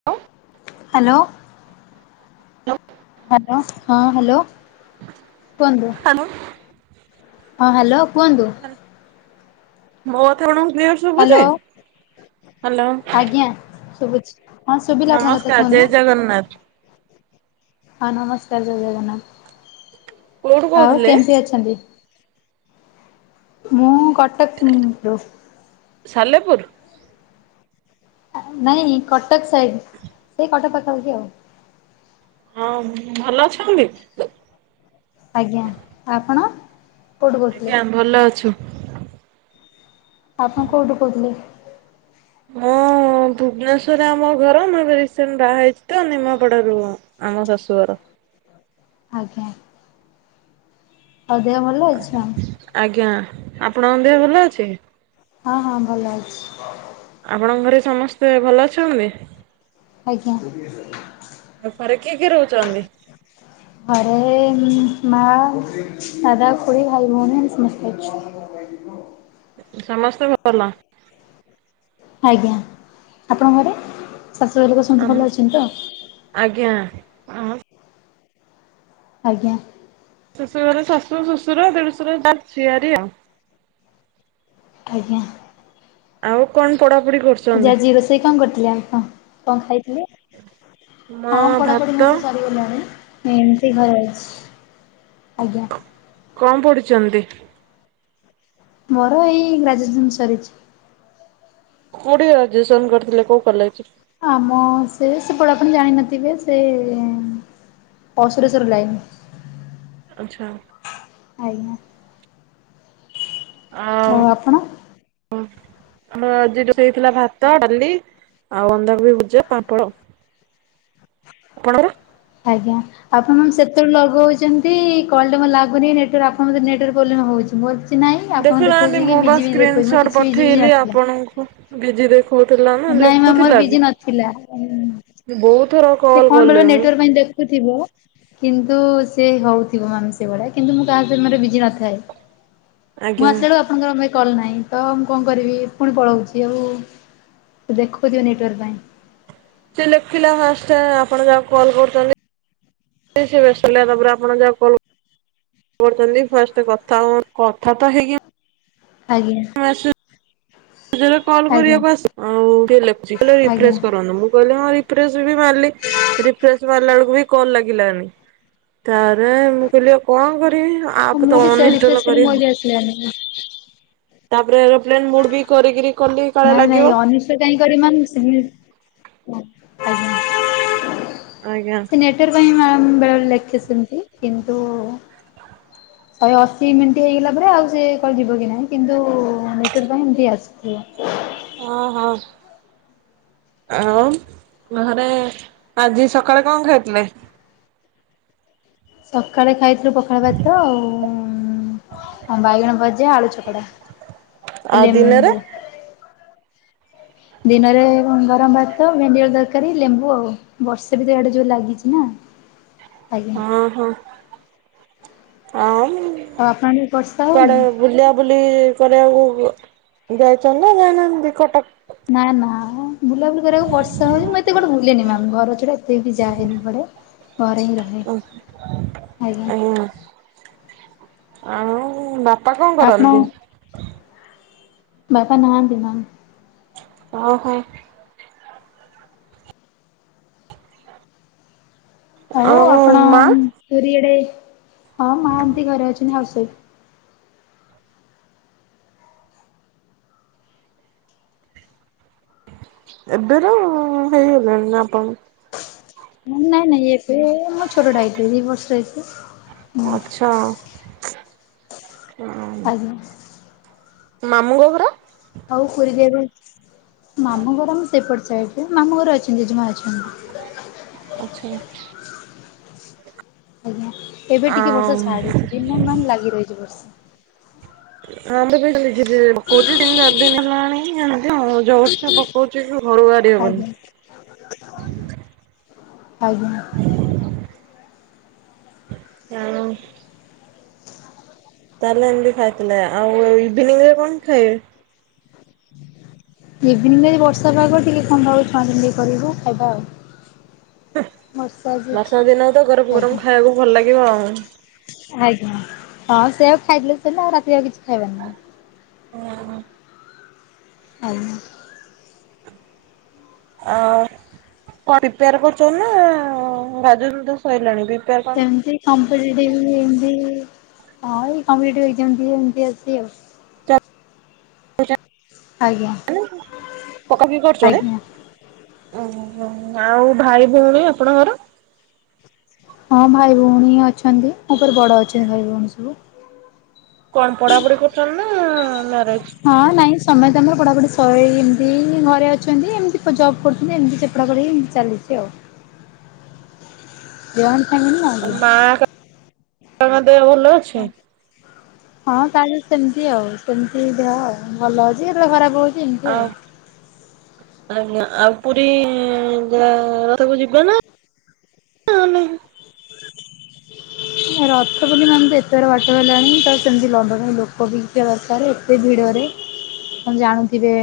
Hello [unintelligible] hello. ଲୋ। Hello ହଁ hello କୁହନ୍ତୁ। ହ୍ୟାଲୋ। ହଁ ହ୍ୟାଲୋ କୁହନ୍ତୁ। ମୋ କଥା ବଣଙ୍କୁ କ୍ଲିୟର ଶୁବୁୁଛି ହ୍ୟାଲୋ ହ୍ୟାଲୋ। ଆଜ୍ଞା। ଶୁଭୁଛି ହଁ ଶୁ ନମସ୍କାର ଜୟ ଜଗନ୍ନାଥ। ହଁ ନମସ୍କାର ଜଜଗନା କୋଉଠୁ ଆଉ କହୁଥିଲେ? କେମିତି ଅଛନ୍ତି? ମୁଁ କଟକରୁ। ସାଲେପୁର। ନାଇଁ କଟକ ସାଇଡ ସେଇ କଟକ ପାଖା ପାକି ଆଉ। ହଁ ଭଲ ଅଛନ୍ତି। ଆଜ୍ଞା ଆପଣ। କୋଉଠୁ କହୁଥିଲେ ଆଜ୍ଞା ଭଲ ଅଛୁ। ଆପଣ କୋଉଠୁ କହୁଥିଲେ? ମୁଁ ହଁ ଭୁବନେଶ୍ଵରେ ଆମ ଘର ମୁଁ ଏବେ ରିସେଣ୍ଟ ବାହା ହେଇଛି ତ ନିମାପଡାରୁୁ ଆମ ଶାଶୁଘର। ଆଜ୍ଞା ଆଉ ଦେହ ଭଲ ଅଛି ନା। ଆଜ୍ଞା ଆପଣଙ୍କ ଦେହ ଭଲ ଅଛି। ହଁ ହଁ ଭଲ ଅଛି। ଆପଣଙ୍କ ଘରେ ସମସ୍ତେ ଭଲ ଅଛନ୍ତି। ଆଜ୍ଞା। ଆଉ ଫରେ କି କି ରହୁଛନ୍ତି? ଅରେ ମା, ଦାଦା, ଖୋଡ଼ି, ଭାଇ, ଭଉଣୀ ସମସ୍ତେଛୁ। [inaudible] ସମସ୍ତେ ଭଲ। ଆଜ୍ଞା ଆପଣଙ୍କ ଘରେ। ଶାଶୁ ହର ଲୋକ ଆମ ସମସ୍ତେ ଭଲ ଅଛନ୍ତି ତ। ଆଜ୍ଞା। ହଁ ଆଜ୍ଞା। ଶ୍ୱଶୁର ଘରେ ଶାଶୁ ଆଉ ଶ୍ୱଶୁର, ଦେଢଶୁର ଆ ଜିଆରି ଆଉ। ଆଜ୍ଞା। ଆଉ କଣ ପଢାପଡିି କରୁ ଆଜି ଆଜି ରୋଷେଇ କଣ କରିଥିଲେ ଆଉ କଣ କଣ ଖାଇଥିଲେ? ମା ହଁ ପଢ଼ାପଢ଼ି ଭାତ ମୋର ତ ଚା ଗଲାଣିଁ ଏମତି ଘରେ ଅଛି ଆଜ୍ଞା। କଣ ପଢୁଛନ୍ତି? ମୋର ଏଇ ଗ୍ରାଜୁଏସନ୍ ସରିଛି। କୋଉଠି ଗ୍ରାଜୁଏସନ୍ କରିଥିଲେ କୋଉ କଲେଜ ରୁ? ଆମ ସେ ସେପଟେ ଆପଣ ଜାଣିନଥିବେ ସେ ଅଔସୁରେଶର ଲାଇନି। ଆଚ୍ଛା। ଆଜ୍ଞା। ଆଉ ହ। ଆମର ଆଜି ରୋସେଇ ହେଇଥିଲା ଭାତ, ଡାଲି ଆଉ ବନ୍ଧାକୋବି ଭଜା ପାମ୍ପଡ଼ ଆଉ। ଆପଣ କର? ଆଜ୍ଞା। ଆପଣ ମତେ ସେତେବେଳେ ଲଗଉଛନ୍ତି କଲଟା ଲାଗୁନି ନେଟୱର୍କ ଆପଣ ନେଟୱର୍କ ପ୍ରୋବ୍ଲେ ହଉଛି। ମୋର କିଛି ନାଇଁ ଆପଣ ଦେଖୁନାହାନ୍ତି ଦେଖଉଛି କି ବିଜି ବି ଦେଖଉ ମୋର କିଛି ବିଜି ବିଝି ନଥିଲା। ଓ ହୋ। ନାଇଁ ମା ମୋର ବି ବିଜି ନଥିଲା। ବହୁତ ଥର ସେ କଲ୍ କଣ କଲିଣି ବେଳ ମୁଁ। ନେଟୱାର୍କ ପାଇଁ ଦେଖୁଥିବ। କିନ୍ତୁ ସେ ହୋଉଥିବ ମାମ୍ ସେଭଳିଆ କିନ୍ତୁ ମୁଁ କାହା ସମୟରେ ବିଜି ନଥାଏ। ମୁଁ ଆଜ୍ଞା। ଆସିଲା ବେଳକୁ ଆପଣଙ୍କର ନାଇ କଲ ନାହିଁ ତ ମୁଁ କଣ କରିବି ପୁଣି ପଳୋଉଛି ଆଉ ଦେଖୁଥିବେ ନେଟୱାର୍କ ପାଇଁ। ସେ ଲେଖିଲା ଫାଷ୍ଟେ ଆପଣ ଯାହାକୁ କଲ୍ କରୁଚନ୍ତି ନାଇଁ ସିଏ ବ୍ୟସ୍ତ ଥିଲା ତାପରେ ଆପଣ ଯାହାକୁ କଲ୍ କରୁଚନ୍ତି ଫାଷ୍ଟେ କଥା ହବ କଥା ତ ହେଇକି ଆଜ୍ଞା। ମୁଁ ଯେତେବେଳ କଲ ଆଜ୍ଞା କରିବାକୁ ଆସେ ଆଉ ଲେଖୁଚି ହେଲେ ଆଜ୍ଞା ରିଫ୍ରେସ କରନ୍ତୁ ମୁଁ କାହିକି ହଁ ରି ରିଫ୍ରେସ୍ ବି ମାରଲି ରିଫ୍ରେସ ମାରଲା ବେଳକୁ ବି କଲ୍ ଲାଗିଲାନି। ତାପରେ ମୁଁ କହିଲି ଆଉ କଣ କରିବି ହଁ ଆପ ମୁଁ ତ ବି ସେୟା ରିଫ୍ରେଶ ଅନଇଷ୍ଟଲ କଲି କରି ମୋର ହ ବି ଆସିଲାନି। ତାପରେ ଏରପ୍ଲେନ ମୋଡ ବି କରିକିରି କଲି କାଳେ ନାଇଁ ଲାଗିବ। ନାଇଁ ଅନଇସ୍ ସେ କାଇଁ କରିମାନି ସେମିତ ନା [unintelligible] ଆଜ୍ଞା। ସେ ନେଟୱାର୍କ ପାଇଁ ମାମ୍ ବେଳେବେଳେ ଲେଖେ ସେମତି କିନ୍ତୁ ଶହେ ଅଶୀ ମିନିଟ୍ ହେଇଗଲା ପରେ ଆଉ ସିଏ କଲ ଯିବ କି ନାହିଁ କିନ୍ତୁ ନେ ସେଥିପାଇଁ ହେମିତି ଆସୁଥୁବ। ଓଁ ହଁ। ଆଉ ଘରେ ଆଜି ସକାଳେ କଣ ଖାଇଥିଲେ? ସକାଳେ ଖାଇଥିଲୁ ପଖାଳ ଭାତ ଆଉ ଉଁମ୍ ଆଉ ବାଇଗଣ ଭଜା ଆଳୁ ଚ ଚକଟା ହେଲେ ଆଉ ଦିନରେ ଲେମ୍ବୁ। ଦିନରେ କଣ ଗରମ ଭାତ, ଭେଣ୍ଡି ଆଳୁ ତରକାରୀ, ଲେମ୍ବୁ ଆଉ ବର୍ଷା ବି ତ ୟାଡେ ଜୋରେ ଲାଗିଚି ନା। ଆଜ୍ଞା ହଁ ହଁ ହଁ ମୁଁ ଏମ୍ ଆଉ ଆପଣ ଆଡି ବର୍ଷା ହୋଉନି? ବୁଲିଆ ବୁଲି କରିବାକୁ ଯାଇଚନ୍ତି ନା ଯାଇନାହାନ୍ତି କଟକ? ନା ନା ବୁଲାବୁଲି କରିବାକୁ ବର୍ଷା ହୋଉଚି ମୁଁ ଏତେ କୁଆଡେ ବୁଲେନି ମାମ୍ ଘର ଛାଡ଼ା ଏତେ ବି ଯାଏନି କୁଆଡେ ଘରେ ହିଁ ର ଓହୋ ଆ ଆଉ ବା ଆପଣ ବାପା ନାହାନ୍ତି ମାମ୍। ଓହୋ। ଆଉ ଆପଣ ପୁରୀ ଆଡେ ହଁ ମାଆ ଏମତି ଘରେ ଅଛନ୍ତି ହାଉସ ୱାଇଫ୍। ଏବେର ହେଇଗଲାଣି ନା ଆପଣ ନାଇଁ ନାଇଁ ଏବେ ମୁଁ ଛୋଟଟା ହେଇଥିଲି ଦି ବର୍ଷର ହେଇଥିଲି। ହୁଁ ଆଚ୍ଛା ଆ। ଆଜ୍ଞା। ମାମୁଁଙ୍କ ଘର? ଆଉ ପୁରୀ ଯିବା ପାଇଁ ମାମୁଁ ଘର ମୁଁ ସେପଟେ ସାଇଡରେ ମାମୁଁ ଘରେ ଅଛନ୍ତି ଜେଜମା ଅଛନ୍ତି। ଆଚ୍ଛା। ଆଜ୍ଞା ଏବେ ଟିକେ ଆଉ ବର୍ଷା ଛାଡିଚି ଦିନମାନ ଲାଗି ରହିଚି ବର୍ଷା। ଆମେ ବି [unintelligible] ଧୀରେ ପକୋଉଚି ଦିନ ରାତି ଦିନେ ନଆଣିକି ହେମିତି [unintelligible] ଜୋରସେ ପକୋଉଚି କି ଘରୁ ବାହାରି ହବନି। ଆଉ ତେଣୁ ତାହେଲେ ଏମତି ଖାଇଥିଲେ ଆଉ ଇଭିନିଂରେ କଣ ଖାଇବେ? ଇଭିନିଂରେ ଆଜି ବର୍ଷା ପାଗ ଟିକେ କଣ ଭାବୁଚି ଛଣି ଦେଇ କରିବୁ ଖାଇବା ଆଉ। ହେ ବର୍ଷା ଆଜି ବର୍ଷା ଅଛି ଦିନ ତ ଆଜ୍ଞା ଗରମ-ଗରମ ଖାଇବାକୁ ଭଲ ଲାଗିବ ଆଉ। ଆଜ୍ଞା ହଁ ସେଆଉ ଖାଇଥିଲେ ସେଦିନ ଆଉ ରାତିରେ ଆଉ କିଛି ଖାଇବନି। ଉଁ ହୁଁ। [unintelligible] ଆଉ କଣ ପ୍ରିପେୟାର କରୁଛନ୍ତି ନା ଗ୍ରାଜୁଏସନ ତ ସରିଲାଣି ପ୍ରିପେୟାର ଏମିତି କମ୍ପିଟେଟିଭ ଏମିତି ହଁ ଏଇ କମ୍ପିଟେଟିଭି ଏକ୍ଜାମ୍ ଦିଏ ଏମିତି ଅଛି ଆଉ। କଣ ଆଜ୍ଞା ପକା ପକି କରୁଚ ନା? ଆଜ୍ଞା ଓହୋ ଆଉ ଭାଇ ଭଉଣୀ ଆପଣଙ୍କର? ହଁ ଭାଇ ଭଉଣୀ ଅଛନ୍ତି। ମୋ ଉପରେ ବଡ଼ ଅଛନ୍ତି ଭାଇ ଭଉଣୀ ସବୁ। କଣ ପଢ଼ାପଢ଼ି କରୁଛନ୍ତି ନା ମ୍ୟରେଜ? ହଁ ନାଇଁ ସମେତେ ଆମର ପଢ଼ାପଢ଼ି ସ ଏମିତି ଘରେ ଅଛନ୍ତି, ଏମିତି ଜବ୍ କରୁଛନ୍ତି ଏମିତି ସେ ପଢ଼ାପଢ଼ି ଚାଲିଛି ଆଉ। ଜଏଣ୍ଟ ଫ୍ୟାମିଲୀ ନା କି? ମା କାକାଙ୍କ ଦେହ ଭଲ ଅଛି? ହଁ ତାହେଲେ ସେମିତି ଆଉ ସେମିତି ଦେହ ଭଲ ଅଛି କେତେବେଳେ ଖରାପ ହଉଛି। ଆଉ ଆଜ୍ଞା ଆଉ ପୁରୀ ଯ ରଥକୁ ଯିବେ ନା? [unintelligible] [inaudible] ରଥକୁ [unintelligible] ଏତେଗୁରା ବାଟ ହେଲାଣି ତ ସେମିତି ନବା ପାଇଁ ଲୋକ ବି ଥିବା ଦରକାର ଏତେ ଭିଡ଼ରେ। ଆପଣ ଜାଣୁଥିବେ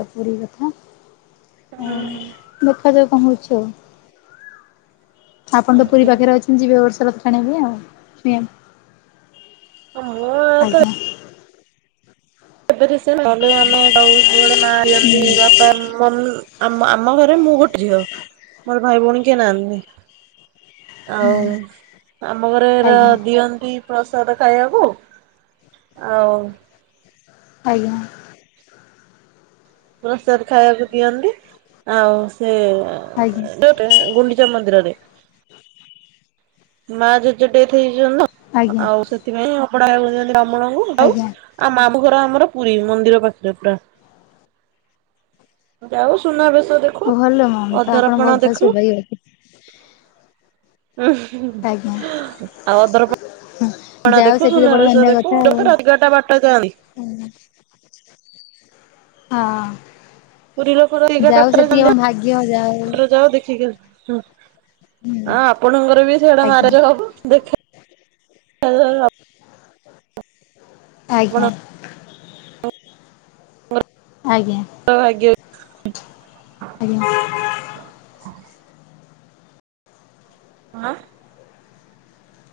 ତ ପୁରୀ କଥା। ହଁ ଦେଖାଯଉ କଣ ହଉଚି ଆଉ। ଆପଣ ତ ପୁରୀ ପାଖରେ ଅଛନ୍ତି ଯିବେ ଏ ବର୍ଷ ରଥ ଟାଣିବା ପାଇଁ ଆଉ ଛୁଇଁଆକୁ। ମୁଁ ତ ଆଜ୍ଞା। [unintelligible] [unintelligible] ଆମେ [unintelligible] ବାପା, ମମି ଆମ ଘରେ ମୁଁ ଗୋଟେ ଝିଅ। ମୋର ଭାଇ ଭଉଣୀ କିଏ ନାହାଁନ୍ତି। ଆଉ ଆମ ଘରେ ହେରା ଆଜ୍ଞା ଦିଅନ୍ତି ପ୍ରସାଦ ଖାଇବାକୁ। ଆଉ ଆଜ୍ଞା। ପ୍ରସାଦ ଖାଇବାକୁ ଦିଅନ୍ତି। ଆଉ ସେ ଆଜ୍ଞା [unintelligible] ଗୁଣ୍ଡିଚା ମନ୍ଦିରରେ। ମା, ଜେଜେ ଡେଥ ହେଇଯାଇଛନ୍ତି ତ ଆଜ୍ଞା ଆଉ ସେଥିପାଇଁ ଅବଢ଼ା [unintelligible] ବ୍ରାହ୍ମଣଙ୍କୁ ଆଉ ଆଜ୍ଞା। ଆଉ ମାମୁଁଘର ଆମର ପୁରୀ ମନ୍ଦିର ପାଖରେ ପୁରା। ଯାଉ ସୁନାବେଶ ଦେ ଭଲ ମାମ୍ ତ ଆପଣ ବହୁତ ସୌଭାଗ୍ୟବତି। ଆଜ୍ଞା ଉଁ-ହୁ-ହୁ ଆଉ ଅଧର ପ ଣା ଯାହାହଉ ଦେଖୁ ସେତିକି ବଡ ସୁନାବେଶ ଦେଖୁ [unintelligible] ଏଗାରଟା ବାରଟା। [unintelligible] ହୁଁ। ପୁରୀ ଲୋକ ରାତି ହଁ ଯାଉ ସେତିକି ତମ ଭାଗ୍ୟ ଯାଉ। ଯାଉ ଦେଖିକି ଆସୁ। ହୁଁ। ଆପଣଙ୍କର ବି ଆଜ୍ଞା [unintelligible] ହବ ଦେଖ [unintelligible] ଆଜ୍ଞା। ଆଜ୍ଞା। [unintelligible] ଆଜ୍ଞା। କଣ?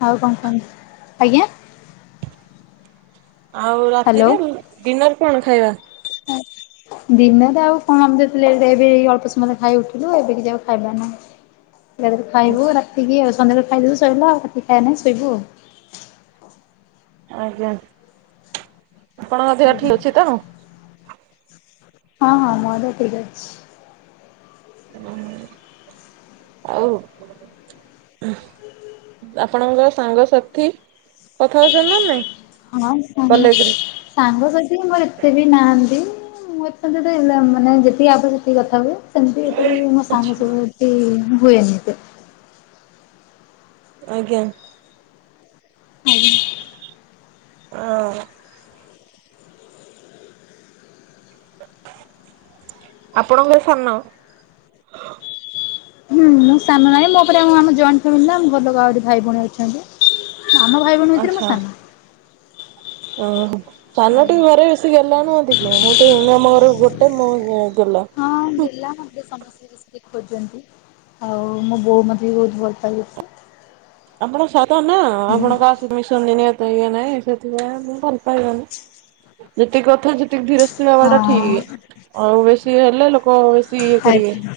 ଆଉ କଣ କୁହନ୍ତୁ? ଆଜ୍ଞା? ଆଉ ରାତିରେ ହ୍ୟାଲୋ। ଡିନର କଣ ଖାଇବା? ଡିନର୍ ରେ ଆଉ କଣ ଆମେ ଏତେ ଲେଟ୍ ଏବେ ଅଳ୍ପ ସମୟ ହେଲା ଖାଇକି ଉଠିଲୁ ଏବେ କିଛି ଆଉ ଖାଇବାର ନାହିଁ। [unintelligible] ଖାଇବୁ ରାତିକି ଆଉ ସଧ୍ୟବେଳେ ଖାଇ ଦେଲୁ ସଇଲା ଆଉ ରାତି କି ଖାଇବାର ନାଇଁ ଶୋଇବୁ ଆଉ। ଆଜ୍ଞା। ଆପଣଙ୍କ ଦେହ ଆଜ୍ଞା ଠିକ ଅଛି ତ? ହଁ ହଁ ମୋ ଦେହ ଠିକ୍ ଅଛି। ହଁ ଆଉ ଆପଣଙ୍କ ସାଙ୍ଗ ସାଥି କଥା ହଉଛନ୍ତି ନା ନାହିଁ ହଁ ସାଙ୍ଗ କଲେଜରେ? ସାଙ୍ଗସାଥି ମୋର ଏତେ ବି ନାହାନ୍ତି ମୁଁ ଏତେ ମତେ [unintelligible] ଯେତିକି ଆବ ସେତିକି କଥା ହୁଏ। ତ ମୁଁ ବି ଏତେ ମୋ ଆଚ୍ଛା ସାଙ୍ଗସତୀ ମୁଁ ହୁଏନି ଏତେ। ଆଜ୍ଞା। ଆଜ୍ଞା। ଆଁ ଆପଣ କଁ ସାନ? ହୁଁ ମୁଁ ସାନ ନାଇଁ ମୋ ପରେ ହଁ ଆମ ଜଏଣ୍ଟ ଫ୍ୟାମିଲି ନା ମୋ ଭଲଗା ଆଉରି ଭାଇ ଭଉଣୀ ଅଛନ୍ତି। ଆମ ଭାଇ ଭଉଣୀ ଭିତେରେ ମୁଁ ସାନ। ଉଁ ହୁଁ ସାନ ଆଜ୍ଞା। ଟିକେ ଘରେ ସିଏ ଗେହ୍ଲା ନୁହଁ ଏତିକି ମୁଁ ତ ମୁଁ ଆମ ଘର ଗୋଟେ ମୁଁ ଗୁଁ ଗେଲା। ହଁ ଗେଲା ମତେ ସମସ୍ତେ ମିଶିକି ଖୋଜନ୍ତି। ଆଉ ମୋ ବୋଉ ମତେ ବି ବୋହୁତ ଭଲ ପାଏ ବେଶୀ। ଆପଣ ସାତ ନା ଆପଣ କା ସଇତ୍ ମିଶନ୍ତିନି ଏତେ ଇଏ ନାଇଁ ସେଥିପାଇଁ [unintelligible] କାଇଁ ହୁଅନି ଯେତିକି କଥା ଯେତିକି ଧିର ସ୍ତିର ହବାଟା ଠିଗି। ହଁ ଆଉ ବେଶୀ ହେଲେ ଲୋକ ବେଶୀ ଇଏ କରିବେ। ଆଜ୍ଞା।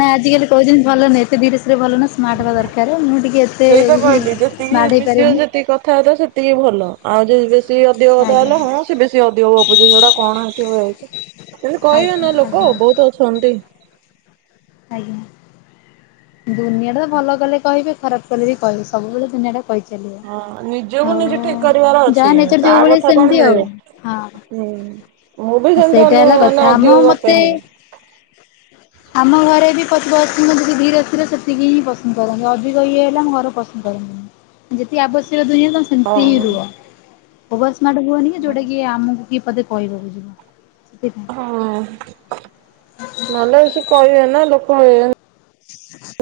ନାଇଁ ଆଜିିକାଲି କହୁଚନ୍ତି ଭଲ ନାଇଁ ଏତେ ଧୀର ସ୍ତିର ଭଲ ନା। ସ୍ମାର୍ଟ ହବା ଦରକାରେ ମୁଁ ଟିକେ ଏତେ ହୁଁ ସ୍ମାର୍ଟ ହେଇପାରେନି। ଏତିକି କଥା ହେଇଥା ସେତ୍ ତିକି ଭଲ ଆଉ ଯଦି ବେଶୀ ଅଧିକ କଥା ଆଜ୍ଞା ହେଲେ ହଁ ସିଏ ବେଶୀ ଅଧିକ ଗପୁଚି ସେଟା କଣ ଏଠି ବଇଚି। ଇନ୍ତି କହିବେ ଆଜ୍ଞା ନା ଲୋକ ଆଜ୍ଞା ବୋହୁତ ଅଛନ୍ତି। ଆଗ୍ ଦୁନିଆଟା ଭଲ କଲେ କହିବେ ଖରାପ କଲେ ବି କହିବେ ସବୁବେଳେ ଦୁନିଆଟା କହି ହଁ ନିଜକୁ ଚାଲିବ ନିଜେ ଠିକ କରିବାର ଆଉ ଅଛି ଯାହ ନେଚର୍ କାହା ଯୋଉ ଭଳିଆ କଥା କଣ ସେମତି ମିଳିବ। ଆଉ ହୁଁ ମୁଁ ବି ହଁ। ସେମିତି ଅନୁ ସେଇଟା ହେଲା ମାନେ କଥା ଅଧିକ ଆମ ମତେ ଗପେନି। ଆମ ଘରେ ବି [unintelligible] ଅଛନ୍ତି ଟିକେ ଧୀରେ। ତିର ସେତିକି ହିଁ ପସନ୍ଦ କରନ୍ତି ଅଧିକ ଇଏ ହେଲେ ଆମ ଘର ପସନ୍ଦ କରନ୍ତିନି ଯେତିିକି ଆବଶ୍ୟକ ଦୁନିଆଁରେ ଓହୋ। ଓଭର୍ ସ୍ମାର୍ଟ ହୁଅନି କି ଯୋଉଟା କି ଆମକୁ କିଏ ପଦେ କହିବାକୁ ଯିବ। ସେଥିପାଇଁ। ହଁ ନହେଲେ ସିଏ କହିବେ ନା ଲୋକ ମେନ୍।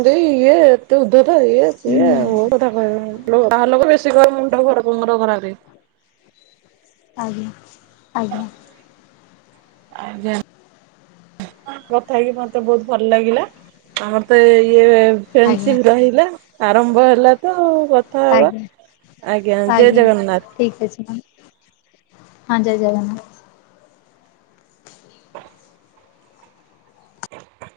ଯେଇ ଇଏ ଏତେ ଉଦ୍ଧତ ଏଇଆ ସେଇଆ ବୋହୁତ ହୁଁ। କଥା କହିବେ। ଲୋ ବାହାର ଲୋକ ବେଶୀ କଇବେ ମୁଣ୍ଡ ଘରକଙ୍କର ଖରାପେ। ଆଜ୍ଞା ଆଜ୍ଞା। ଆଜ୍ଞା। କଥା ହେଇକି ମତେ ବୋହୁତ ଭଲ ଲାଗିଲା। ଆମର ତ ଏ ଇଏ ଆଜ୍ଞା ଫ୍ରେଣ୍ଡସିପ୍ ରହିଲା। ଆରମ୍ଭ ହେଲା ତ ଆଉ କଥା ହବା ଆଜ୍ଞା ଆଜ୍ଞା ଜୟ ଜଗନ୍ନାଥ। ଠିକ୍ ଅଛି ମାମ୍। ହଁ ଜୟ ଜାଗନ୍ନା